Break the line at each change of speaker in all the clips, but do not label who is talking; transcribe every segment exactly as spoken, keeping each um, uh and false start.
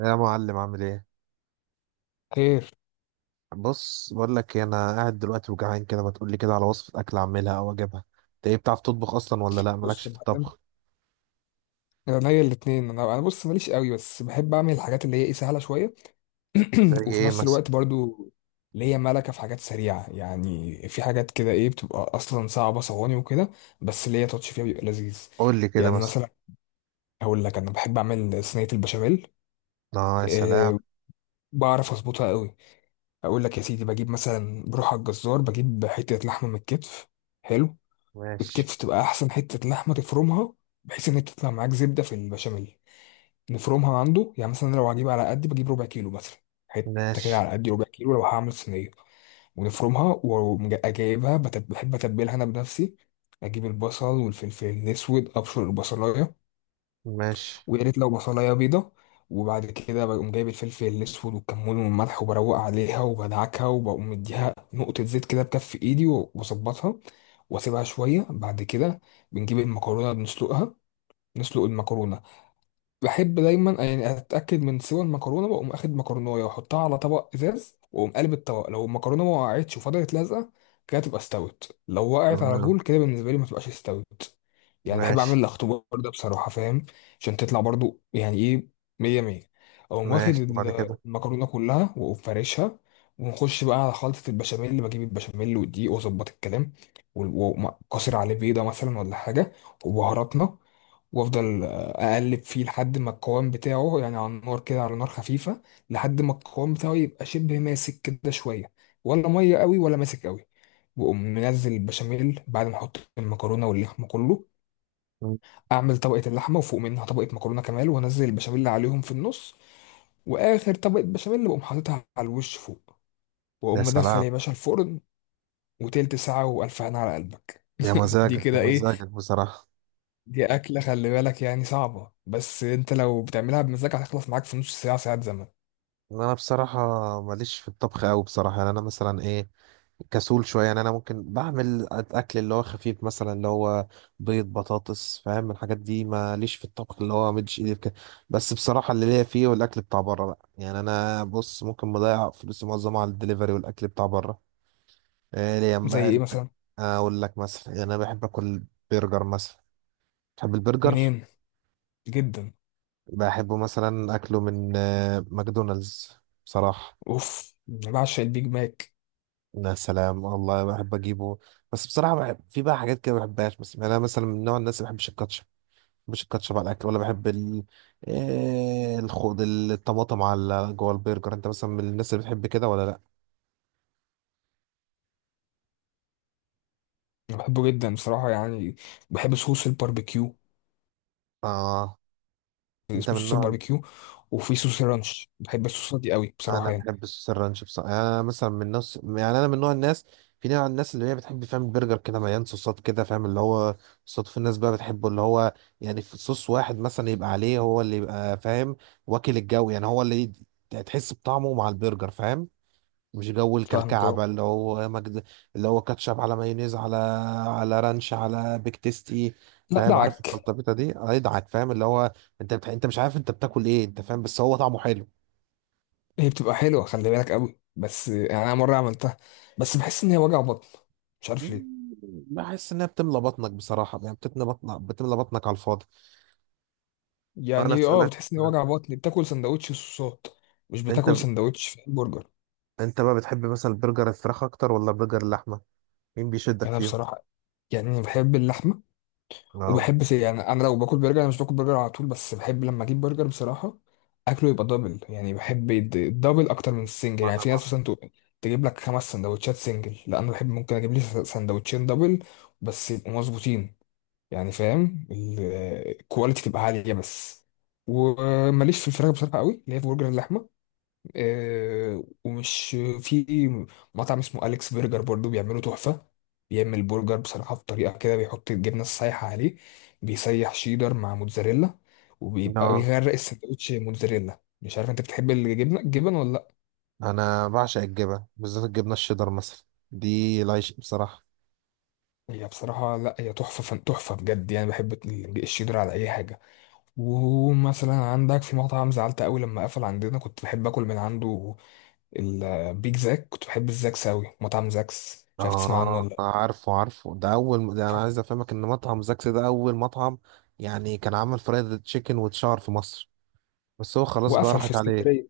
يا معلم، عامل ايه؟
خير.
بص، بقول لك إيه، انا قاعد دلوقتي وجعان كده، ما تقول لي كده على وصفه اكل اعملها او اجيبها. انت، ايه، بتعرف تطبخ اصلا ولا لا؟ مالكش
بص يا
في
معلم،
الطبخ؟
انا ليا الاثنين. انا انا بص ماليش قوي، بس بحب اعمل الحاجات اللي هي ايه، سهله شويه.
زي
وفي
ايه
نفس
مثلا؟
الوقت برضو ليا ملكه في حاجات سريعه. يعني في حاجات كده ايه، بتبقى اصلا صعبه، صواني وكده، بس ليا تاتش فيها بيبقى لذيذ.
قول لي كده
يعني
مثلا.
مثلا، هقول لك انا بحب اعمل صينيه البشاميل.
اه، يا سلام.
أه، بعرف اظبطها قوي. اقول لك يا سيدي، بجيب مثلا، بروح على الجزار بجيب حته لحمه من الكتف. حلو.
ماشي.
الكتف تبقى احسن حته لحمه. تفرمها بحيث ان هي تطلع معاك زبده في البشاميل. نفرمها عنده. يعني مثلا أنا لو هجيب، على قد بجيب ربع كيلو مثلا، حته كده
ماشي.
على قد ربع كيلو لو هعمل صينيه. ونفرمها وجايبها، بحب اتبلها انا بنفسي. اجيب البصل والفلفل الاسود، ابشر البصلايه،
ماشي.
ويا ريت لو بصلايه بيضه. وبعد كده بقوم جايب الفلفل الاسود والكمون والملح، وبروق عليها وبدعكها، وبقوم مديها نقطه زيت كده بكف ايدي واظبطها، واسيبها شويه. بعد كده بنجيب المكرونه بنسلقها. نسلق المكرونه. بحب دايما يعني اتاكد من سوى المكرونه، واقوم اخد مكرونه واحطها على طبق ازاز، واقوم قلب الطبق. لو المكرونه ما وقعتش وفضلت لازقه كده تبقى استوت. لو وقعت على
تمام.
طول كده، بالنسبه لي ما تبقاش استوت. يعني بحب اعمل
ماشي.
الاختبار ده بصراحه، فاهم؟ عشان تطلع برضو يعني ايه، مية مية. اقوم واخد
ماشي وبعد
ال-
كده.
المكرونه كلها واقوم فارشها. ونخش بقى على خلطه البشاميل، اللي بجيب البشاميل والدقيق واظبط الكلام، وقاسر عليه بيضه مثلا ولا حاجه، وبهاراتنا. وافضل آه، اقلب فيه لحد ما القوام بتاعه يعني على النار كده، على نار خفيفه، لحد ما القوام بتاعه يبقى شبه ماسك كده شويه، ولا ميه قوي ولا ماسك قوي. واقوم منزل البشاميل بعد ما احط المكرونه واللحمه كله.
مم.
اعمل طبقه اللحمه وفوق منها طبقه مكرونه كمان وانزل البشاميل عليهم في النص. واخر طبقه بشاميل بقوم حاططها على الوش فوق،
يا
واقوم مدخل
سلام.
يا باشا الفرن. وتلت ساعه والف هنا على قلبك.
يا
دي
مزاجك، يا
كده ايه؟
مزاجك بصراحه.
دي أكلة خلي بالك يعني صعبة، بس أنت لو بتعملها بمزاج هتخلص معاك في نص ساعة، ساعات زمن.
انا بصراحه ماليش في الطبخ قوي بصراحه، يعني انا مثلا، ايه، كسول شويه. يعني انا ممكن بعمل اكل اللي هو خفيف، مثلا اللي هو بيض، بطاطس، فاهم الحاجات دي. ماليش في الطبخ اللي هو مدش ايدي في كده. بس بصراحه اللي ليا فيه والاكل بتاع بره بقى، يعني انا بص، ممكن مضيع فلوسي معظمها على الدليفري والاكل بتاع بره. ايه ليه
زي
بقى
إيه
الب-
مثلا؟
اقول لك مثلا، يعني انا بحب اكل برجر مثلا، بحب البرجر.
منين؟ جدا.
بحبه مثلا اكله من آه، ماكدونالدز بصراحه.
أوف، أنا بعشق البيج ماك.
يا سلام، والله بحب اجيبه. بس بصراحه بحب في بقى حاجات كده ما بحبهاش، بس يعني انا مثلا من نوع الناس اللي ما بحبش الكاتشب، ما بحبش الكاتشب على الاكل، ولا بحب ال آه، الخوض الطماطم على جوه البرجر. انت مثلا من الناس اللي بتحب كده ولا لا؟
أنا بحبه جدا بصراحة يعني. بحب صوص الباربيكيو،
اه. انت
اسمه
من
صوص
نوع.
الباربيكيو. وفي صوص الرانش، بحب الصوصات دي قوي بصراحة
انا
يعني.
بحب السوس الرانش بصراحه، يعني انا مثلا من نفس، يعني انا من نوع الناس، في نوع الناس اللي هي بتحب، فاهم، البرجر كده مليان صوصات، كده فاهم اللي هو صوصات. في الناس بقى بتحبه اللي هو، يعني في صوص واحد مثلا يبقى عليه هو اللي يبقى، فاهم، واكل الجو، يعني هو اللي يد- تحس بطعمه مع البرجر، فاهم. مش جو
فاهمك
الكلكعه
أهو.
بقى اللي هو مجد، اللي هو كاتشب على مايونيز، على على رانش، على بيك تيستي،
لا
فاهم؟ عارف
دعك.
الخلطبيطه دي، هيضحك، فاهم، اللي هو انت بتح... انت مش عارف انت بتاكل ايه، انت فاهم، بس هو طعمه حلو.
هي بتبقى حلوة خلي بالك قوي، بس يعني أنا مرة عملتها، بس بحس إن هي وجع بطن، مش عارف ليه.
مم، بحس انها بتملى بطنك بصراحه، يعني بتملى بطنك، بتملى بطنك على الفاضي. انا
يعني أه
اسالك
بتحس إن هي
سؤال.
وجع بطن، بتاكل سندوتش صوصات مش
انت
بتاكل
ب...
سندوتش في برجر.
انت بقى بتحب مثلا برجر الفراخ اكتر ولا برجر اللحمه؟ مين بيشدك
يعني انا
فيهم؟
بصراحه، يعني بحب اللحمه.
اه.
وبحب س- يعني انا لو باكل برجر، انا مش باكل برجر على طول، بس بحب لما اجيب برجر بصراحه اكله يبقى دبل. يعني بحب يد- الدبل اكتر من السنجل.
انا
يعني في ناس
برضه.
مثلا تق- تجيب لك خمس سندوتشات سنجل، لا انا بحب ممكن اجيب لي س- سندوتشين دبل بس يبقوا مظبوطين. يعني فاهم، ال- الكواليتي تبقى عاليه بس. وماليش في الفراخ بصراحه قوي، اللي هي في برجر اللحمه. آه، ومش في مطعم اسمه أليكس برجر برضو بيعملوا تحفة. بيعمل برجر بصراحة بطريقة كده بيحط الجبنة السايحة عليه، بيسيح شيدر مع موتزاريلا، وبيبقى
اه.
بيغرق السندوتش موتزاريلا. مش عارف انت بتحب الجبنة، الجبن ولا لا؟
انا بعشق الجبن، بالذات الجبنه الشيدر مثلا، دي العيش بصراحه.
هي بصراحة لا، هي تحفة فن، تحفة بجد. يعني بحب ال- الشيدر على أي حاجة. ومثلا عندك في مطعم زعلت قوي لما قفل عندنا، كنت بحب اكل من عنده، البيج زاك. كنت بحب الزاكس قوي، مطعم زاكس، مش عارف تسمع عنه ولا
اه،
لأ.
عارفه عارفه، ده اول، ده انا عايز افهمك ان مطعم زاكس ده اول مطعم يعني كان عامل فرايد تشيكن وتشار في مصر، بس هو خلاص بقى
وقفل في
راحت عليه.
اسكندرية.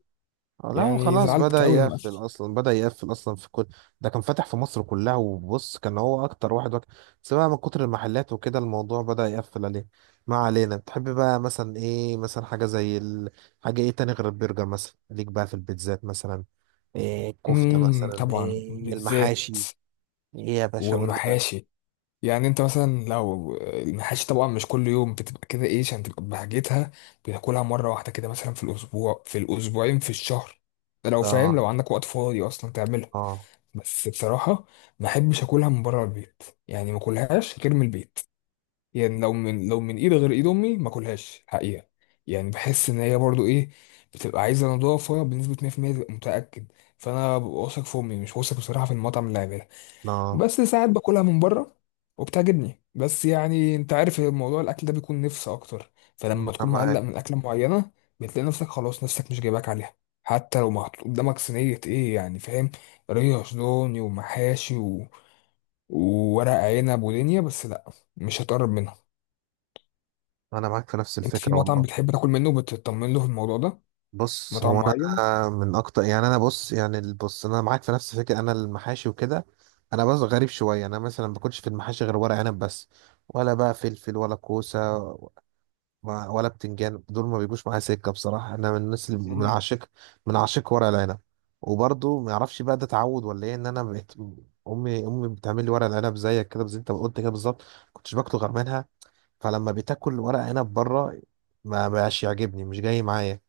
لا، هو
يعني
خلاص
زعلت
بدأ
أوي لما قفل.
يقفل أصلا، بدأ يقفل أصلا في كل. ده كان فاتح في مصر كلها، وبص كان هو أكتر واحد وك... بس بقى من كتر المحلات وكده الموضوع بدأ يقفل عليه. ما علينا. بتحب بقى مثلا، إيه مثلا، حاجة زي ال... حاجة إيه تاني غير البرجر مثلا؟ ليك بقى في البيتزات مثلا، إيه الكفتة،
امم
مثلا
طبعا،
إيه
بالذات،
المحاشي؟ إيه يا باشا؟ قول لي بقى.
والمحاشي. يعني انت مثلا لو المحاشي، طبعا مش كل يوم بتبقى كده ايه عشان تبقى بحاجتها، بتاكلها مرة واحدة كده مثلا في الأسبوع، في الأسبوعين، في الشهر. ده لو فاهم
آه.
لو عندك وقت فاضي أصلا تعملها.
آه.
بس بصراحة ما أحبش أكلها من بره البيت، يعني ما أكلهاش غير من البيت. يعني لو من، لو من ايد غير ايد امي ما اكلهاش حقيقه. يعني بحس ان هي برضو ايه، بتبقى عايزه نضافه بنسبه مية بالمية تبقى متاكد. فانا ببقى واثق في امي، مش واثق بصراحه في المطعم اللي عاملها.
آه.
بس ساعات باكلها من بره وبتعجبني، بس يعني انت عارف الموضوع الاكل ده بيكون نفس اكتر،
أنا
فلما تكون مقلق
معاك.
من اكله معينه بتلاقي نفسك خلاص نفسك مش جايباك عليها. حتى لو محطوط قدامك صينيه ايه يعني فاهم، ريش دوني ومحاشي و... وورق عنب ودنيا، بس لا مش هتقرب منها.
أنا معاك في نفس
انت في
الفكرة
مطعم
والله.
بتحب تاكل منه بتطمن له في الموضوع ده،
بص، هو
مطعم معين.
انا من اكتر، يعني انا بص، يعني ال- بص انا معاك في نفس الفكره. انا المحاشي وكده، انا بس غريب شويه، انا مثلا ما باكلش في المحاشي غير ورق عنب بس. ولا بقى فلفل ولا كوسه و- ولا بتنجان، دول ما بيجوش معايا سكه بصراحه. انا من الناس اللي من
مم.
عاشق من عاشق ورق العنب. وبرضه ما اعرفش بقى، ده تعود ولا ايه، ان انا بقيت، امي امي بتعمل لي ورق العنب زيك كده، زي انت ما قلت كده بالظبط. كنتش باكله غير منها. فلما بتاكل ورق عنب بره، ما بقاش يعجبني، مش جاي معايا،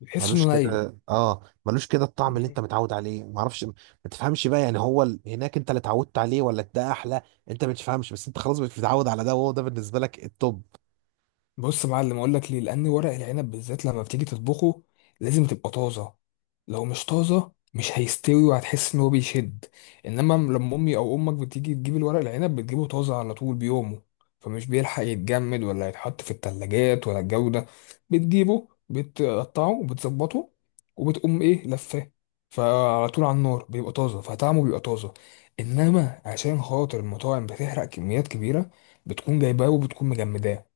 بتحس انه
ملوش
ني.
كده. اه، ملوش كده الطعم اللي انت
مم.
متعود عليه، ما اعرفش، ما تفهمش بقى. يعني هو ال... هناك انت اللي اتعودت عليه ولا ده احلى؟ انت ما تفهمش، بس انت خلاص مش متعود على ده، وهو ده بالنسبه لك التوب.
بص يا معلم اقول لك ليه. لان ورق العنب بالذات لما بتيجي تطبخه لازم تبقى طازه. لو مش طازه مش هيستوي وهتحس ان هو بيشد. انما لما امي او امك بتيجي تجيب الورق العنب بتجيبه طازه على طول بيومه، فمش بيلحق يتجمد ولا يتحط في التلاجات ولا الجو ده. بتجيبه بتقطعه وبتظبطه، وبتقوم ايه لفاه، فعلى طول على النار بيبقى طازه فطعمه بيبقى طازه. انما عشان خاطر المطاعم بتحرق كميات كبيره، بتكون جايباه وبتكون مجمداه،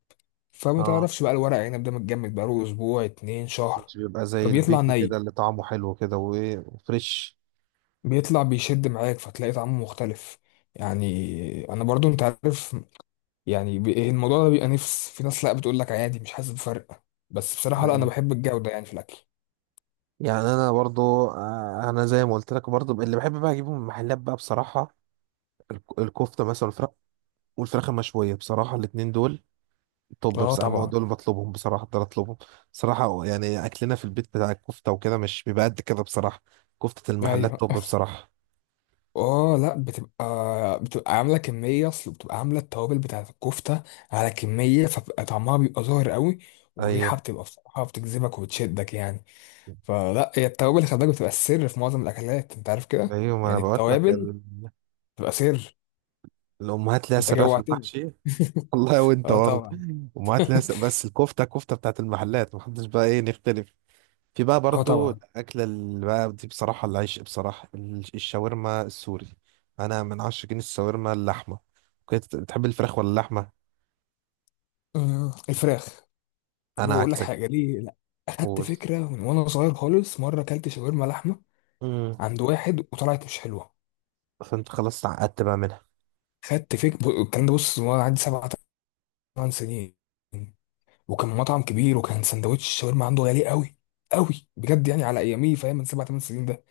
فما
اه،
تعرفش بقى الورق عنب ده متجمد بقاله اسبوع، اتنين شهر،
مش بيبقى زي
فبيطلع
البيت كده
ني.
اللي طعمه حلو كده، وايه، وفريش.
بيطلع بيشد معاك، فتلاقي طعمه مختلف. يعني انا برضو انت عارف، يعني ب- الموضوع ده بيبقى نفس. في ناس لا بتقول لك عادي مش حاسس بفرق، بس بصراحة لا، انا
يعني،
بحب الجودة يعني في الاكل.
يعني انا برضو، آه، انا زي ما قلت لك برضو، اللي بحب بقى اجيبه من المحلات بقى بصراحه الك- الكفته مثلا، والفراخ، والفراخ المشويه بصراحه، الاتنين دول. طب
اه
بصراحة، ما هو
طبعا.
دول بطلبهم، بصراحة دول اطلبهم. بصراحة يعني اكلنا في البيت بتاع الكفتة وكده مش بيبقى قد كده بصراحة كفتة المحلات.
ايوه.
طب بصراحة.
اه لا، بتبقى بتبقى عامله كميه، اصل بتبقى عامله التوابل بتاعت الكفته على كميه، فبقى طعمها بيبقى ظاهر قوي، والريحه
ايوه،
بتبقى بصراحه بتجذبك وبتشدك يعني. فلا هي التوابل خلي بالك بتبقى السر في معظم الاكلات، انت عارف كده،
ايوه، ما انا
يعني
بقول لك
التوابل
ال-
بتبقى سر.
الامهات ليها
انت
سرها في
جوعتني.
المحشي. والله وانت
اه
برضه،
طبعا.
امهات ليها سر- بس الكفتة، كفتة بتاعت المحلات محدش بقى، ايه، نختلف. في بقى
اه
برضو
طبعا.
الأكلة اللي بقى دي بصراحة العيش بصراحة ال- الشاورما السوري. أنا من عشاقين الشاورما اللحمة. كنت بتحب الفراخ ولا اللحمة؟
أمم، الفراخ.
أنا
بقول لك
عكسك.
حاجه ليه لا، اخدت
قول.
فكره من وانا صغير خالص، مره اكلت شاورما لحمه
مم.
عند واحد وطلعت مش حلوه.
فانت خلاص تعقدت بقى منها.
خدت فكره الكلام ده، بص وانا عندي سبع، ثمان سنين، وكان مطعم كبير وكان سندوتش الشاورما عنده غالي قوي، قوي بجد يعني على ايامي، فاهم؟ من سبع ثمان سنين ده.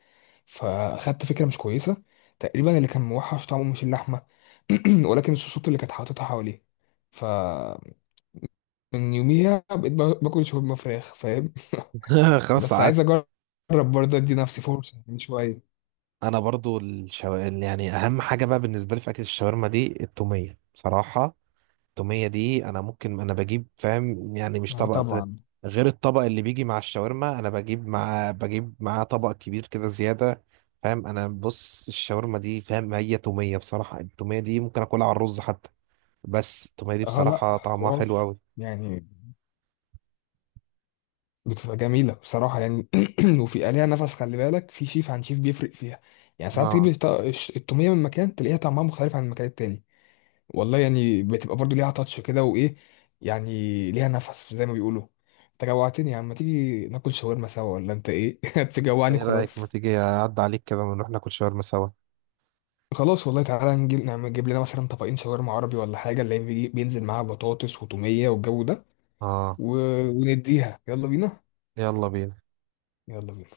فاخدت فكره مش كويسه. تقريبا اللي كان موحش طعمه مش اللحمه، ولكن الصوصات اللي كانت حاططها حواليه. فمن يوميها بقيت با- باكل شاورما فراخ، فاهم؟
خلاص
بس عايز
تعقدت.
اجرب برضه، ادي نفسي فرصه من شويه.
انا برضو الشو... يعني اهم حاجه بقى بالنسبه لي في اكل الشاورما دي التوميه بصراحه. التوميه دي انا ممكن، انا بجيب، فاهم، يعني مش
اه
طبق ده
طبعا.
غير الطبق اللي بيجي مع الشاورما. انا بجيب مع بجيب معاه طبق كبير كده زياده، فاهم. انا بص الشاورما دي فاهم، هي توميه بصراحه. التوميه دي ممكن اكلها على الرز حتى، بس التوميه دي
اه لا،
بصراحه طعمها حلو
حوار.
قوي.
يعني بتبقى جميله بصراحه يعني. وفي عليها نفس، خلي بالك في شيف عن شيف بيفرق فيها. يعني ساعات تجيب
ما،
الط- الش- التوميه من مكان تلاقيها طعمها مختلف عن المكان التاني. والله يعني بتبقى برضو ليها تاتش كده وايه، يعني ليها نفس زي ما بيقولوا. انت جوعتني يا عم، ما تيجي ناكل شاورما سوا ولا انت ايه؟ تجوعني
ايه رايك ما
وخلاص.
تيجي اعدي عليك كده ونروح ناكل شاورما سوا؟
خلاص والله، تعالى نجيب، نعمل، نجيب لنا مثلا طبقين شاورما عربي ولا حاجه، اللي هي بيجي- بينزل معاها بطاطس وتوميه والجو ده،
اه،
و... ونديها يلا بينا.
يلا بينا.
يلا بينا.